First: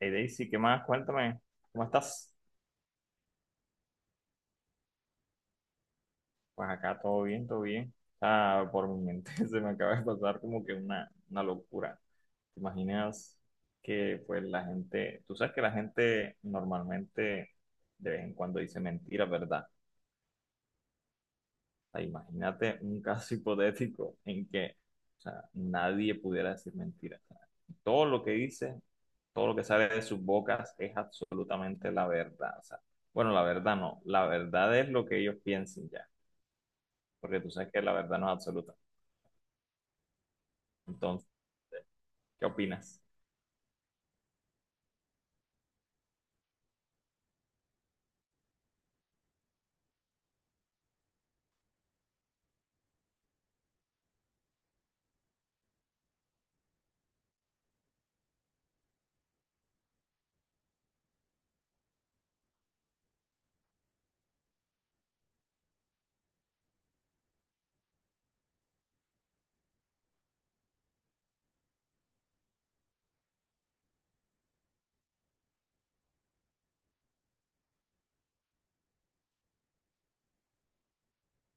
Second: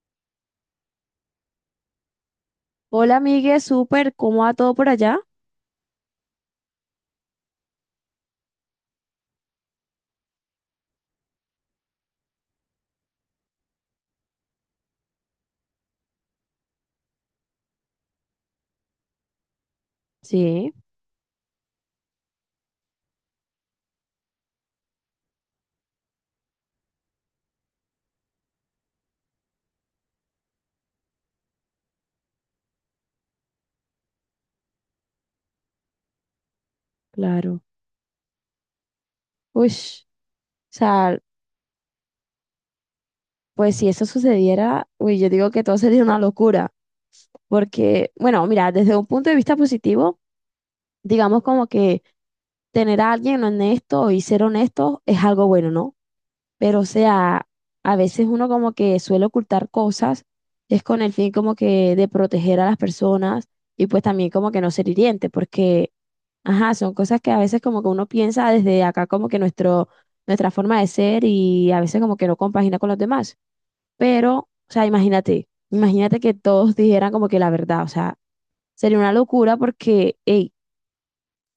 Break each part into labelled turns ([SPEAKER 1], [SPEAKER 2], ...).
[SPEAKER 1] Hey, Daisy, ¿qué más? Cuéntame, ¿cómo estás?
[SPEAKER 2] Hola, amigue, súper, ¿cómo va todo por allá?
[SPEAKER 1] Pues acá todo bien, todo bien. Ah, por mi mente se me acaba de pasar como que una locura. ¿Te imaginas que pues la gente, tú sabes que la gente normalmente de vez en cuando dice mentiras, ¿verdad?
[SPEAKER 2] Sí,
[SPEAKER 1] O sea, imagínate un caso hipotético en que, o sea, nadie pudiera decir mentiras. O sea, todo lo que dice, todo lo que sale de sus bocas es absolutamente la verdad. O sea, bueno, la verdad no, la verdad es lo que ellos piensen ya. Porque tú
[SPEAKER 2] claro.
[SPEAKER 1] sabes que la verdad no es absoluta.
[SPEAKER 2] Uy, o sea,
[SPEAKER 1] Entonces, ¿qué opinas?
[SPEAKER 2] pues si eso sucediera, uy, yo digo que todo sería una locura, porque, bueno, mira, desde un punto de vista positivo, digamos como que tener a alguien honesto y ser honesto es algo bueno, ¿no? Pero, o sea, a veces uno como que suele ocultar cosas, es con el fin como que de proteger a las personas y pues también como que no ser hiriente, porque, ajá, son cosas que a veces como que uno piensa desde acá como que nuestro, nuestra forma de ser y a veces como que no compagina con los demás. Pero, o sea, imagínate que todos dijeran como que la verdad, o sea, sería una locura porque, hey,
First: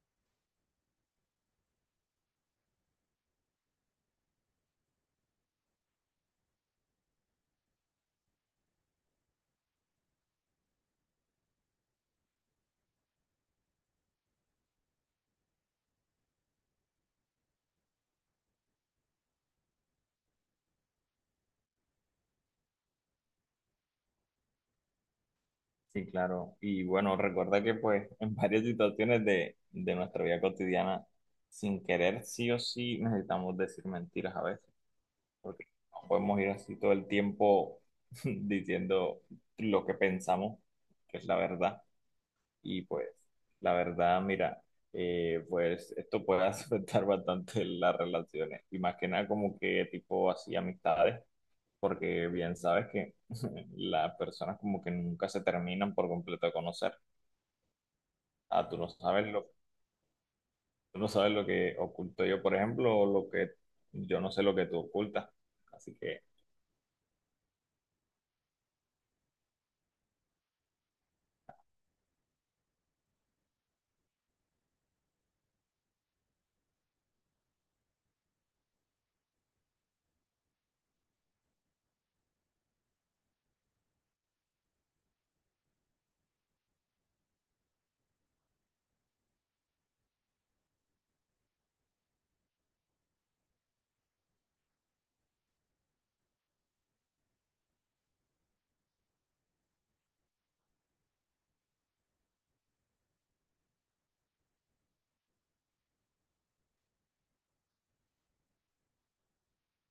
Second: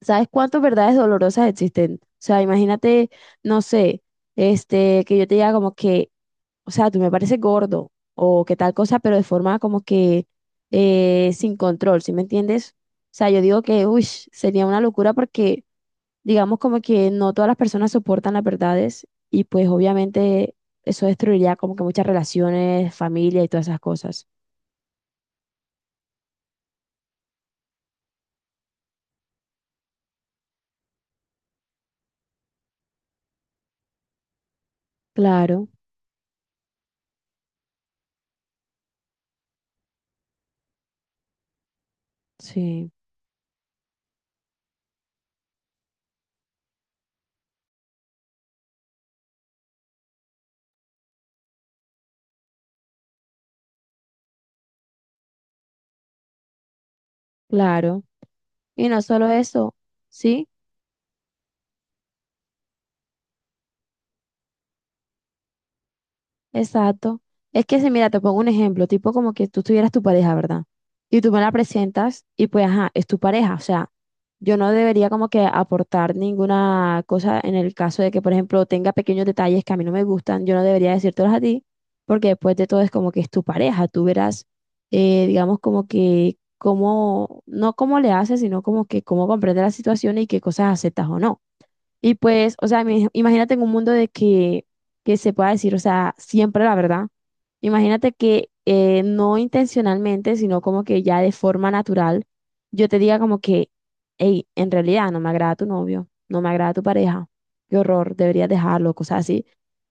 [SPEAKER 2] ¿sabes cuántas verdades dolorosas existen? O sea, imagínate, no sé, que yo te diga como que o sea, tú me pareces gordo o qué tal cosa, pero de forma como que sin control, ¿sí me entiendes? O sea, yo digo que, uy, sería una locura porque digamos como que no todas las personas soportan las verdades y pues obviamente eso destruiría como que muchas relaciones, familia y todas esas cosas.
[SPEAKER 1] Sí, claro. Y bueno, recuerda que pues en varias situaciones de nuestra vida cotidiana, sin querer, sí o sí, necesitamos decir mentiras a veces, porque
[SPEAKER 2] Claro,
[SPEAKER 1] no podemos ir así todo el tiempo diciendo lo que pensamos, que es la verdad. Y
[SPEAKER 2] sí,
[SPEAKER 1] pues, la verdad, mira, pues esto puede afectar bastante las relaciones, y más que nada como que tipo así amistades porque bien sabes que las personas como que nunca se terminan por completo de conocer.
[SPEAKER 2] claro.
[SPEAKER 1] Ah, tú no
[SPEAKER 2] Y no
[SPEAKER 1] sabes
[SPEAKER 2] solo
[SPEAKER 1] lo,
[SPEAKER 2] eso, ¿sí?
[SPEAKER 1] tú no sabes lo que oculto yo, por ejemplo, o lo que yo no sé lo que tú ocultas. Así que
[SPEAKER 2] Exacto. Es que si, mira, te pongo un ejemplo, tipo como que tú tuvieras tu pareja, ¿verdad? Y tú me la presentas y pues, ajá, es tu pareja. O sea, yo no debería como que aportar ninguna cosa en el caso de que, por ejemplo, tenga pequeños detalles que a mí no me gustan, yo no debería decírtelos a ti, porque después de todo es como que es tu pareja. Tú verás, digamos, como que cómo, no cómo le haces, sino como que cómo comprende la situación y qué cosas aceptas o no. Y pues, o sea, imagínate en un mundo de que se pueda decir, o sea, siempre la verdad. Imagínate que no intencionalmente, sino como que ya de forma natural, yo te diga como que, hey, en realidad no me agrada tu novio, no me agrada tu pareja, qué horror, deberías dejarlo, cosas así.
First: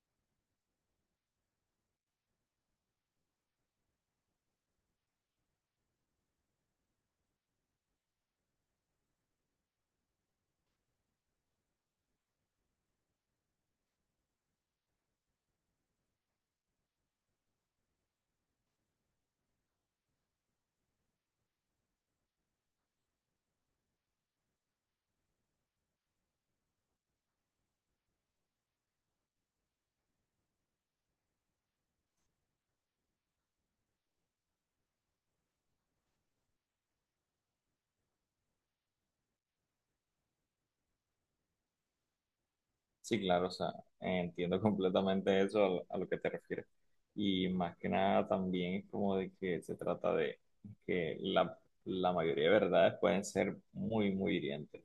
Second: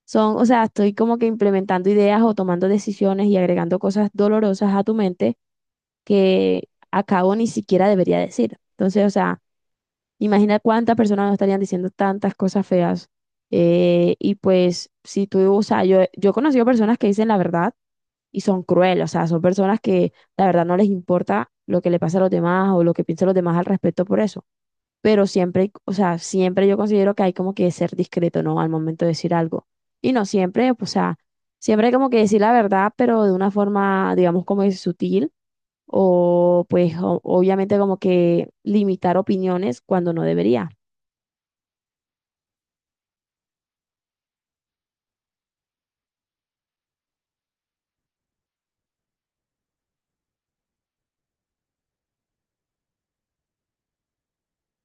[SPEAKER 2] Son, o sea, estoy como que implementando ideas o tomando decisiones y agregando cosas dolorosas a tu mente que a cabo ni siquiera debería decir. Entonces, o sea, imagina cuántas personas no estarían diciendo tantas cosas feas. Y pues, si tú, o sea, yo he conocido personas que dicen la verdad y son crueles, o sea, son personas que la verdad no les importa lo que le pasa a los demás o lo que piensan los demás al respecto por eso, pero siempre, o sea, siempre yo considero que hay como que ser discreto, ¿no? Al momento de decir algo. Y no siempre, pues, o sea, siempre hay como que decir la verdad, pero de una forma, digamos, como es sutil, o pues obviamente como que limitar opiniones cuando no debería.
[SPEAKER 1] sí, claro, o sea, entiendo completamente eso a lo que te refieres. Y más que nada también es como de que se trata de que la mayoría de verdades pueden ser muy, muy hirientes.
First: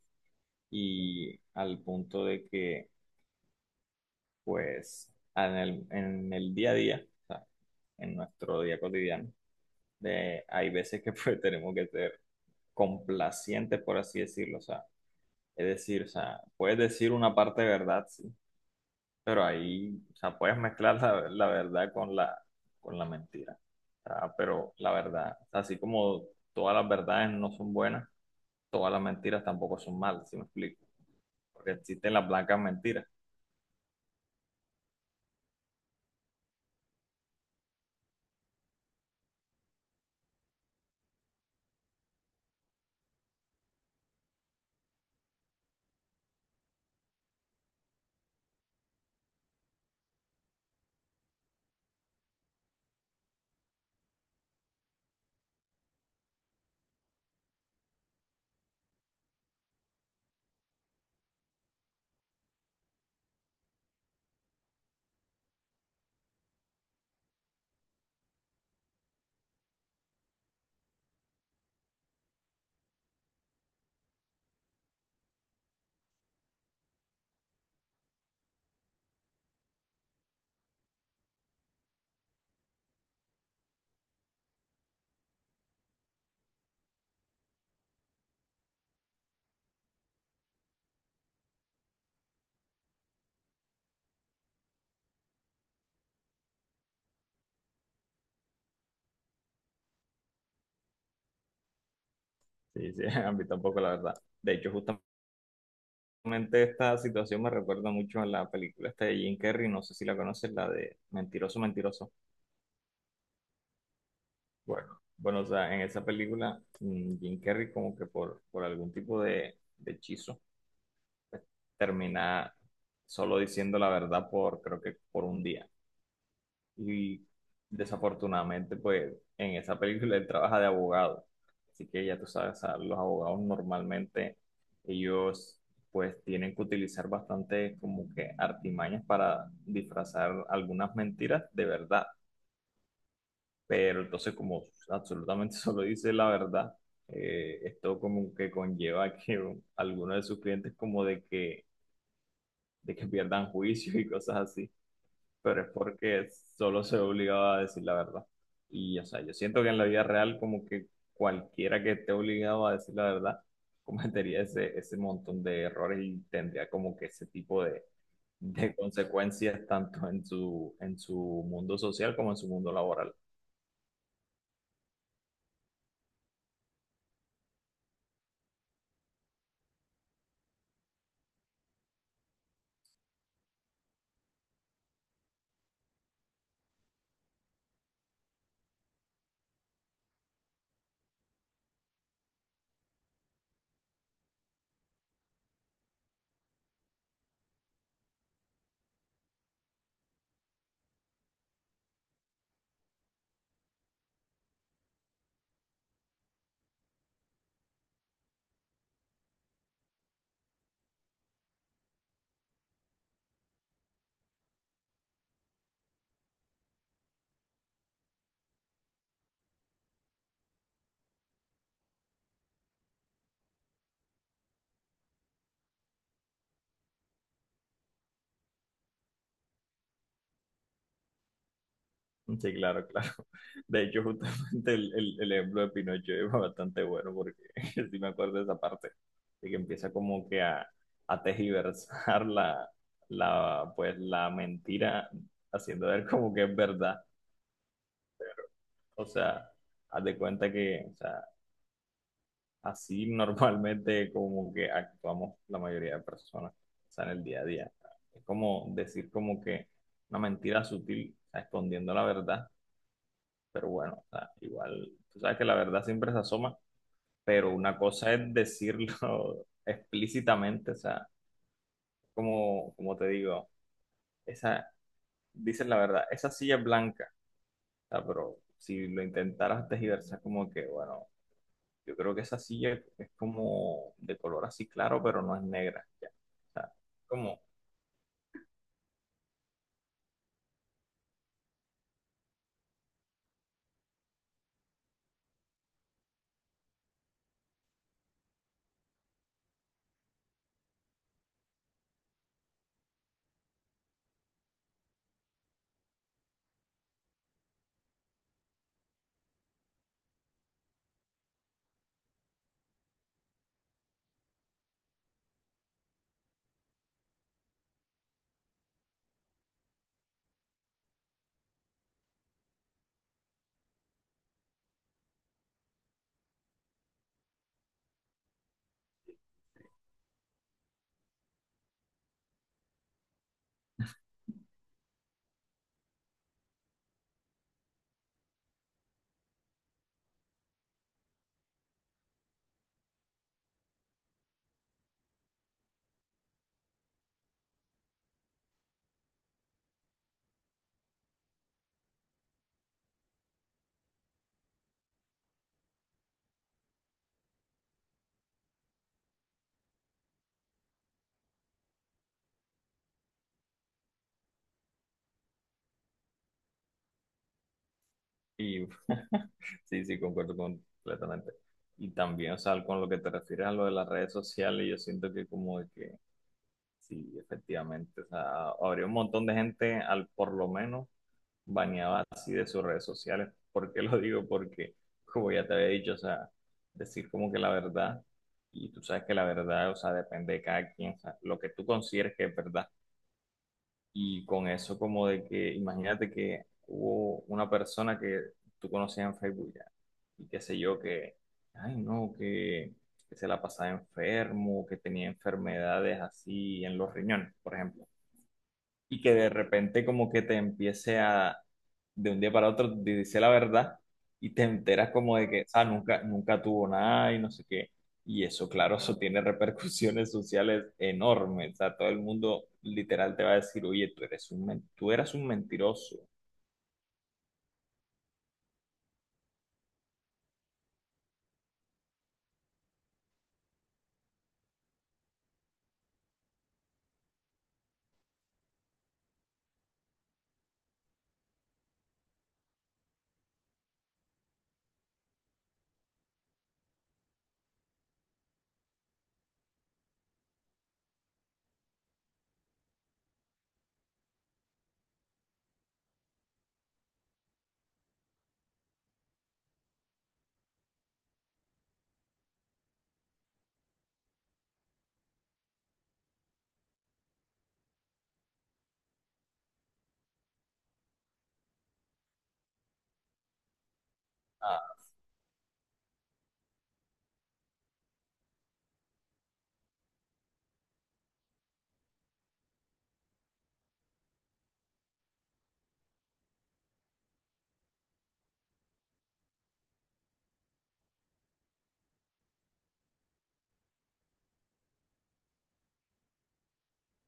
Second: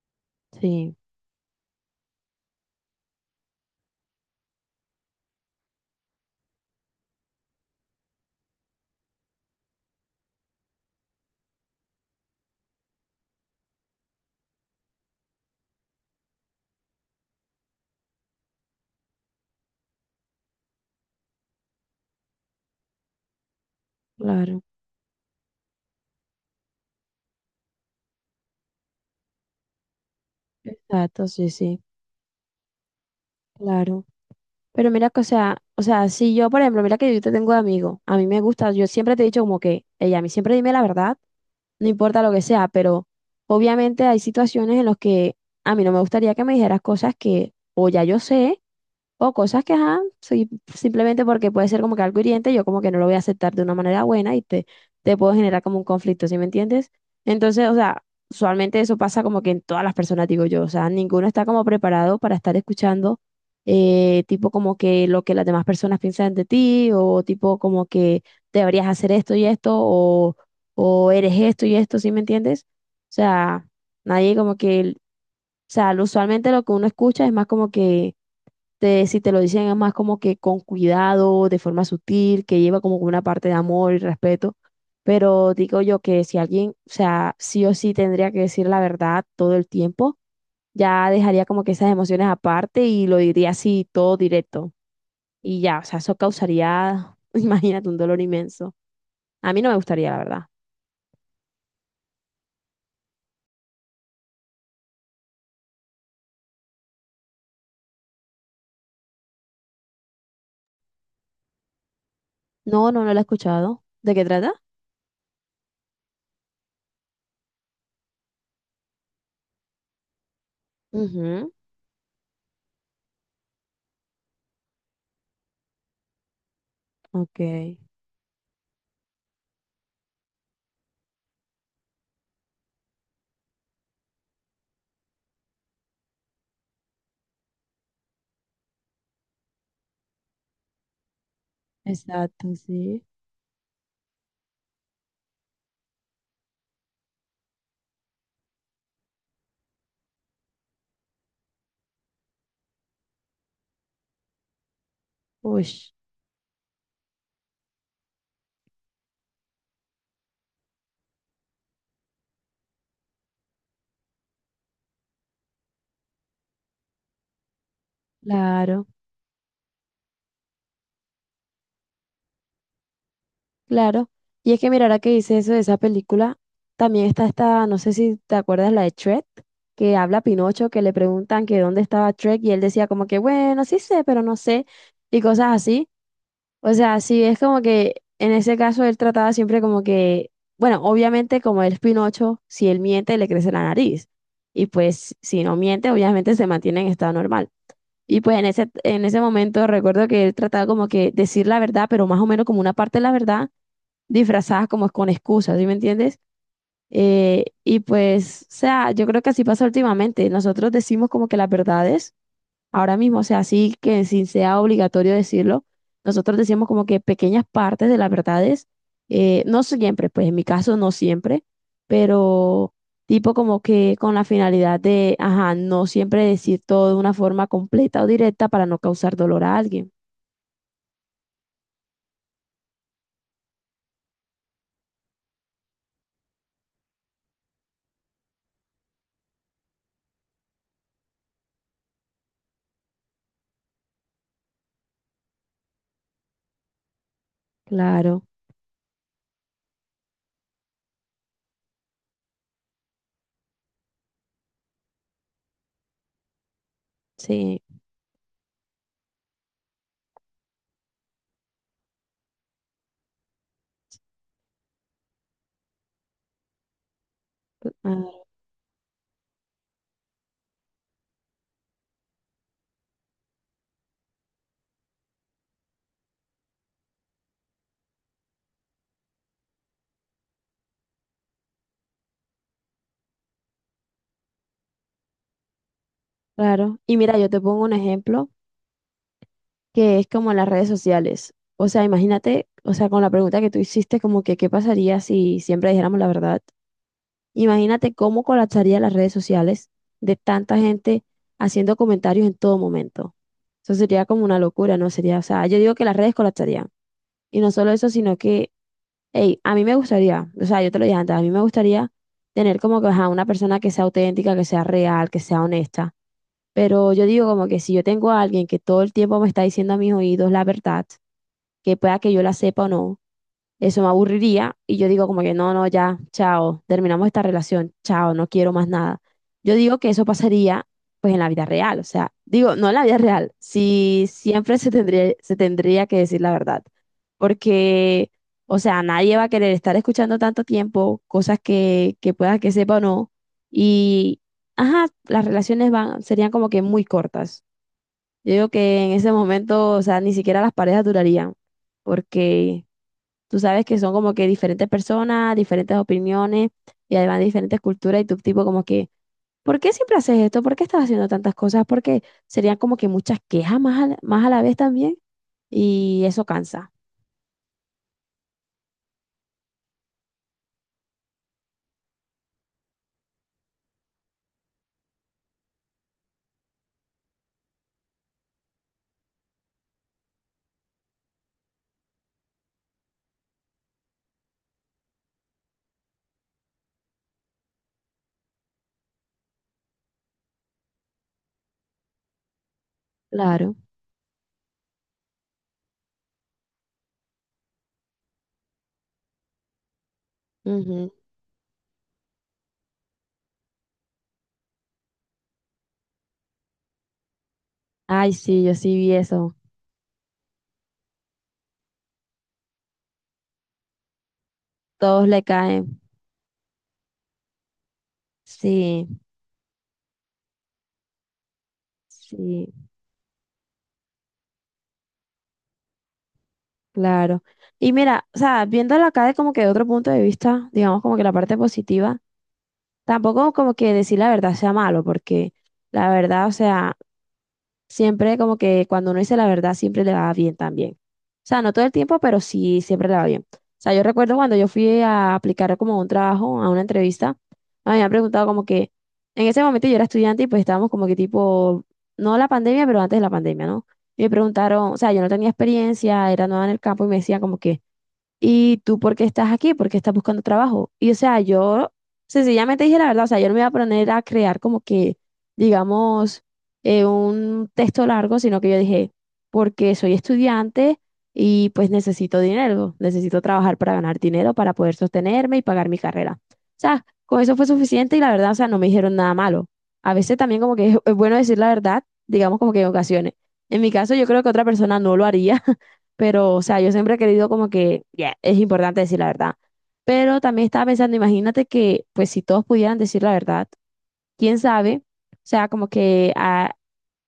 [SPEAKER 2] Sí,
[SPEAKER 1] Y al punto de que pues en el día a día, o sea, en nuestro día cotidiano, de, hay veces que pues, tenemos que ser complacientes, por así decirlo, o sea, es decir, o sea, puedes decir una parte de verdad, sí, pero ahí, o sea, puedes mezclar la, la verdad con la mentira, o sea,
[SPEAKER 2] claro.
[SPEAKER 1] pero la verdad, o sea, así como todas las verdades no son buenas, todas las mentiras tampoco son malas, ¿si me explico?
[SPEAKER 2] Exacto, sí,
[SPEAKER 1] Porque
[SPEAKER 2] sí,
[SPEAKER 1] existen las blancas mentiras,
[SPEAKER 2] claro. Pero mira que, o sea, si yo, por ejemplo, mira que yo te tengo de amigo, a mí me gusta, yo siempre te he dicho como que, ella, a mí siempre dime la verdad, no importa lo que sea, pero obviamente hay situaciones en las que a mí no me gustaría que me dijeras cosas que o ya yo sé, o cosas que, ajá, sí, simplemente porque puede ser como que algo hiriente, yo como que no lo voy a aceptar de una manera buena y te puedo generar como un conflicto, ¿sí me entiendes? Entonces, o sea, usualmente eso pasa como que en todas las personas, digo yo, o sea, ninguno está como preparado para estar escuchando tipo como que lo que las demás personas piensan de ti, o tipo como que deberías hacer esto y esto, o eres esto y esto, ¿sí me entiendes? O sea, nadie como que o sea, usualmente lo que uno escucha es más como que, si te lo dicen es más como que con cuidado, de forma sutil, que lleva como una parte de amor y respeto. Pero digo yo que si alguien, o sea, sí o sí tendría que decir la verdad todo el tiempo, ya dejaría como que esas emociones aparte y lo diría así todo directo. Y ya, o sea, eso causaría, imagínate, un dolor inmenso. A mí no me gustaría, la verdad.
[SPEAKER 1] sí, sí, a mí tampoco la verdad. De hecho, justamente realmente esta situación me recuerda mucho a la película esta de Jim Carrey, no sé si la conoces, la de Mentiroso, Mentiroso.
[SPEAKER 2] No, no, no lo he escuchado. ¿De qué trata?
[SPEAKER 1] Bueno, bueno, o sea, en esa película Jim Carrey como que por algún tipo de hechizo
[SPEAKER 2] Ujú,
[SPEAKER 1] termina solo diciendo la verdad por, creo que por un día. Y
[SPEAKER 2] ok.
[SPEAKER 1] desafortunadamente, pues en esa película él trabaja de abogado. Así que ya tú sabes, a los abogados normalmente ellos pues tienen que utilizar bastante como que artimañas para disfrazar algunas mentiras de verdad.
[SPEAKER 2] Exacto, sí.
[SPEAKER 1] Pero entonces como absolutamente solo dice la verdad, esto como que conlleva que algunos de sus clientes como de que pierdan juicio y cosas así pero
[SPEAKER 2] Uy,
[SPEAKER 1] es porque solo se ve obligado a decir la verdad. Y, o sea, yo siento que en la vida real como que cualquiera que esté obligado a decir la verdad cometería ese montón de errores y tendría como que ese tipo de
[SPEAKER 2] claro,
[SPEAKER 1] consecuencias tanto en su mundo social como en su mundo laboral.
[SPEAKER 2] claro. Y es que mira, ahora que dice eso de esa película, también está esta, no sé si te acuerdas, la de Shrek, que habla Pinocho, que le preguntan que dónde estaba Shrek y él decía como que, bueno, sí sé, pero no sé, y cosas así. O sea, sí, es como que en ese caso él trataba siempre como que, bueno, obviamente como él es Pinocho, si él miente, le crece la nariz. Y pues si no miente, obviamente se mantiene en estado normal. Y pues en ese momento recuerdo que él trataba como que decir la verdad, pero más o menos como una parte de la verdad disfrazada como con excusas, ¿sí me entiendes? Y pues, o sea, yo creo que así pasa últimamente. Nosotros decimos como que las verdades, ahora mismo, o sea, así que sin sea obligatorio decirlo, nosotros decimos como que pequeñas partes de las verdades, no siempre, pues en mi caso no siempre, pero tipo como que con la finalidad de, ajá, no siempre decir todo de una forma completa o directa para no causar dolor a alguien.
[SPEAKER 1] Sí, claro, claro. De hecho, justamente el ejemplo de Pinocho es bastante bueno porque sí me acuerdo de esa parte, de que empieza como que a tergiversar la, pues, la mentira, haciendo ver como que es verdad.
[SPEAKER 2] Claro,
[SPEAKER 1] O sea, haz de cuenta que, o sea, así normalmente como que actuamos la mayoría de personas, o sea, en el día a
[SPEAKER 2] sí,
[SPEAKER 1] día. Es como decir como que una mentira sutil, o sea, escondiendo la verdad pero bueno, o sea, igual, tú sabes que la verdad siempre se asoma, pero una cosa
[SPEAKER 2] ah,
[SPEAKER 1] es decirlo explícitamente, o sea, como, como te digo, esa, dices la verdad, esa silla es blanca, o sea, pero si lo intentaras tergiversar, como que, bueno, yo creo que esa silla es como de color así claro, pero no es negra, ya, o sea,
[SPEAKER 2] claro. Y mira, yo te
[SPEAKER 1] como,
[SPEAKER 2] pongo un ejemplo que es como en las redes sociales. O sea, imagínate, o sea, con la pregunta que tú hiciste, como que qué pasaría si siempre dijéramos la verdad. Imagínate cómo colapsarían las redes sociales de tanta gente haciendo comentarios en todo momento. Eso sería como una locura, ¿no? Sería, o sea, yo digo que las redes colapsarían. Y no solo eso, sino que, hey, a mí me gustaría, o sea, yo te lo dije antes, a mí me gustaría tener como que, ajá, una persona que sea auténtica, que sea real, que sea honesta. Pero yo digo como que si yo tengo a alguien que todo el tiempo me está diciendo a mis oídos la verdad, que pueda que yo la sepa o no, eso me aburriría y yo digo como que no, no, ya, chao, terminamos esta relación, chao, no quiero más nada. Yo digo que eso pasaría pues en la vida real, o sea, digo, no en la vida real, si siempre se tendría que decir la verdad, porque, o sea, nadie va a querer estar escuchando tanto tiempo cosas que pueda que sepa o no, y, ajá, las relaciones van, serían como que muy cortas. Yo digo que en ese momento, o sea, ni siquiera las parejas durarían, porque tú sabes que son como que diferentes personas, diferentes opiniones y además diferentes culturas y tu tipo como que, ¿por qué siempre haces esto? ¿Por qué estás haciendo tantas cosas? Porque serían como que muchas quejas más a la vez también y eso cansa.
[SPEAKER 1] y sí, sí, concuerdo completamente. Y también, o sea, con lo que te refieres a lo de las redes sociales, yo siento que como de que sí, efectivamente. O sea, habría un montón de gente al por lo menos baneada así de sus redes sociales. ¿Por qué lo digo? Porque, como ya te había dicho, o sea, decir como que la verdad, y tú sabes que la verdad, o sea, depende de cada quien, o sea, lo que tú consideres que es verdad.
[SPEAKER 2] Claro.
[SPEAKER 1] Y con eso como de que, imagínate que hubo una persona que tú conocías en Facebook ya, y qué sé yo,
[SPEAKER 2] Ujú.
[SPEAKER 1] que, ay no, que se la pasaba enfermo, que tenía enfermedades así en los riñones, por ejemplo
[SPEAKER 2] Ay, sí, yo sí vi
[SPEAKER 1] y que de
[SPEAKER 2] eso.
[SPEAKER 1] repente como que te empiece a, de un día para otro, te dice la verdad y te enteras
[SPEAKER 2] Todos
[SPEAKER 1] como
[SPEAKER 2] le
[SPEAKER 1] de que, ah,
[SPEAKER 2] caen.
[SPEAKER 1] nunca, nunca tuvo nada y no sé qué. Y eso, claro,
[SPEAKER 2] Sí,
[SPEAKER 1] eso tiene repercusiones sociales enormes. O sea, todo el mundo
[SPEAKER 2] sí.
[SPEAKER 1] literal te va a decir, oye, tú eres un, tú eras un mentiroso.
[SPEAKER 2] Claro. Y mira, o sea, viéndolo acá de como que de otro punto de vista, digamos como que la parte positiva, tampoco como que decir la verdad sea malo, porque la verdad, o sea, siempre como que cuando uno dice la verdad, siempre le va bien también. O sea, no todo el tiempo, pero sí siempre le va bien. O sea, yo recuerdo cuando yo fui a aplicar como un trabajo, a una entrevista, a mí me han preguntado como que, en ese momento yo era estudiante y pues estábamos como que tipo, no la pandemia, pero antes de la pandemia, ¿no? Y me preguntaron, o sea, yo no tenía experiencia, era nueva en el campo y me decían como que ¿y tú por qué estás aquí? ¿Por qué estás buscando trabajo? Y o sea, yo sencillamente dije la verdad, o sea, yo no me iba a poner a crear como que, digamos, un texto largo, sino que yo dije, porque soy estudiante y pues necesito dinero, necesito trabajar para ganar dinero, para poder sostenerme y pagar mi carrera. O sea, con eso fue suficiente y la verdad, o sea, no me dijeron nada malo. A veces también como que es bueno decir la verdad, digamos como que en ocasiones. En mi caso, yo creo que otra persona no lo haría, pero, o sea, yo siempre he querido como que, ya, es importante decir la verdad. Pero también estaba pensando, imagínate que, pues, si todos pudieran decir la verdad, quién sabe, o sea, como que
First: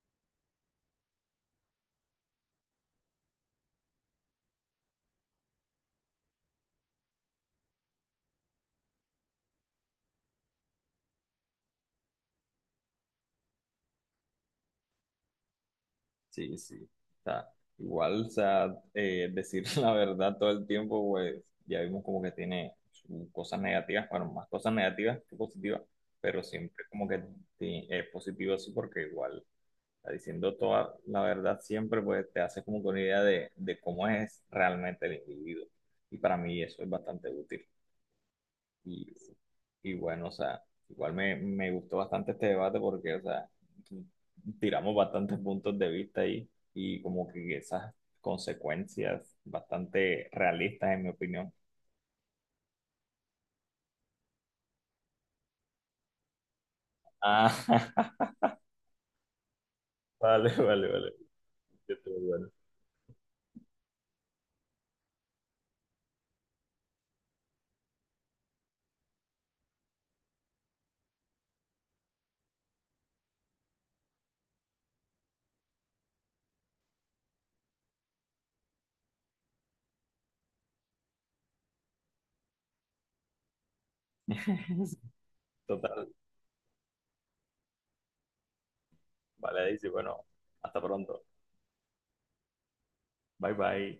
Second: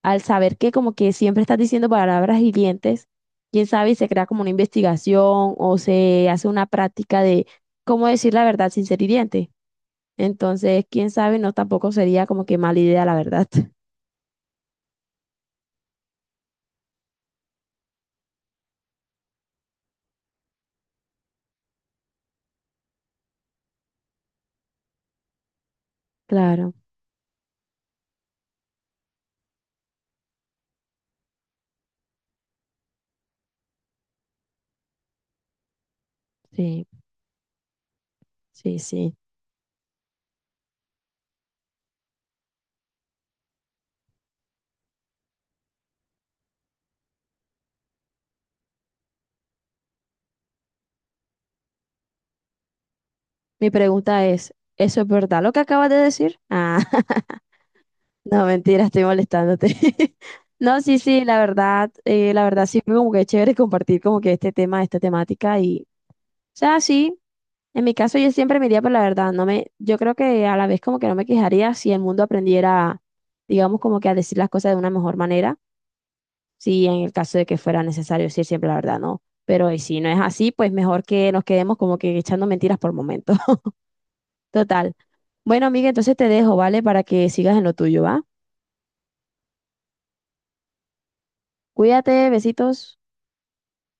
[SPEAKER 2] al saber que como que siempre estás diciendo palabras hirientes, quién sabe, y se crea como una investigación o se hace una práctica de cómo decir la verdad sin ser hiriente. Entonces, quién sabe, no tampoco sería como que mala idea, la verdad.
[SPEAKER 1] Sí, sí. O sea, igual, o sea, decir la verdad todo el tiempo, pues ya vimos como que tiene sus cosas negativas, bueno, más cosas negativas que positivas, pero
[SPEAKER 2] Claro,
[SPEAKER 1] siempre como que es positivo así, porque igual, o sea, diciendo toda la verdad siempre, pues te hace como que una idea de cómo es realmente el individuo. Y para mí eso
[SPEAKER 2] sí,
[SPEAKER 1] es bastante útil.
[SPEAKER 2] sí,
[SPEAKER 1] Y,
[SPEAKER 2] sí.
[SPEAKER 1] y bueno, o sea, igual me gustó bastante este debate porque, o sea, tiramos bastantes puntos de vista ahí y como que esas consecuencias bastante realistas, en mi opinión.
[SPEAKER 2] Mi pregunta es, ¿eso es verdad lo que acabas de decir? Ah.
[SPEAKER 1] Ah,
[SPEAKER 2] No, mentira, estoy molestándote.
[SPEAKER 1] vale,
[SPEAKER 2] No,
[SPEAKER 1] vale,
[SPEAKER 2] sí,
[SPEAKER 1] vale.
[SPEAKER 2] sí,
[SPEAKER 1] Estuvo
[SPEAKER 2] la
[SPEAKER 1] bueno.
[SPEAKER 2] verdad sí fue como que es chévere compartir como que este tema, esta temática y, o sea, sí, en mi caso yo siempre me iría por la verdad, no me, yo creo que a la vez como que no me quejaría si el mundo aprendiera, digamos, como que a decir las cosas de una mejor manera, si en el caso de que fuera necesario decir siempre la verdad, no, pero y si no es así, pues mejor que nos quedemos como que echando mentiras por momentos. Total. Bueno, amiga,
[SPEAKER 1] Total,
[SPEAKER 2] entonces te dejo, ¿vale? Para que sigas en lo tuyo, ¿va?
[SPEAKER 1] vale, dice, bueno, hasta pronto.
[SPEAKER 2] Cuídate, besitos.
[SPEAKER 1] Bye, bye.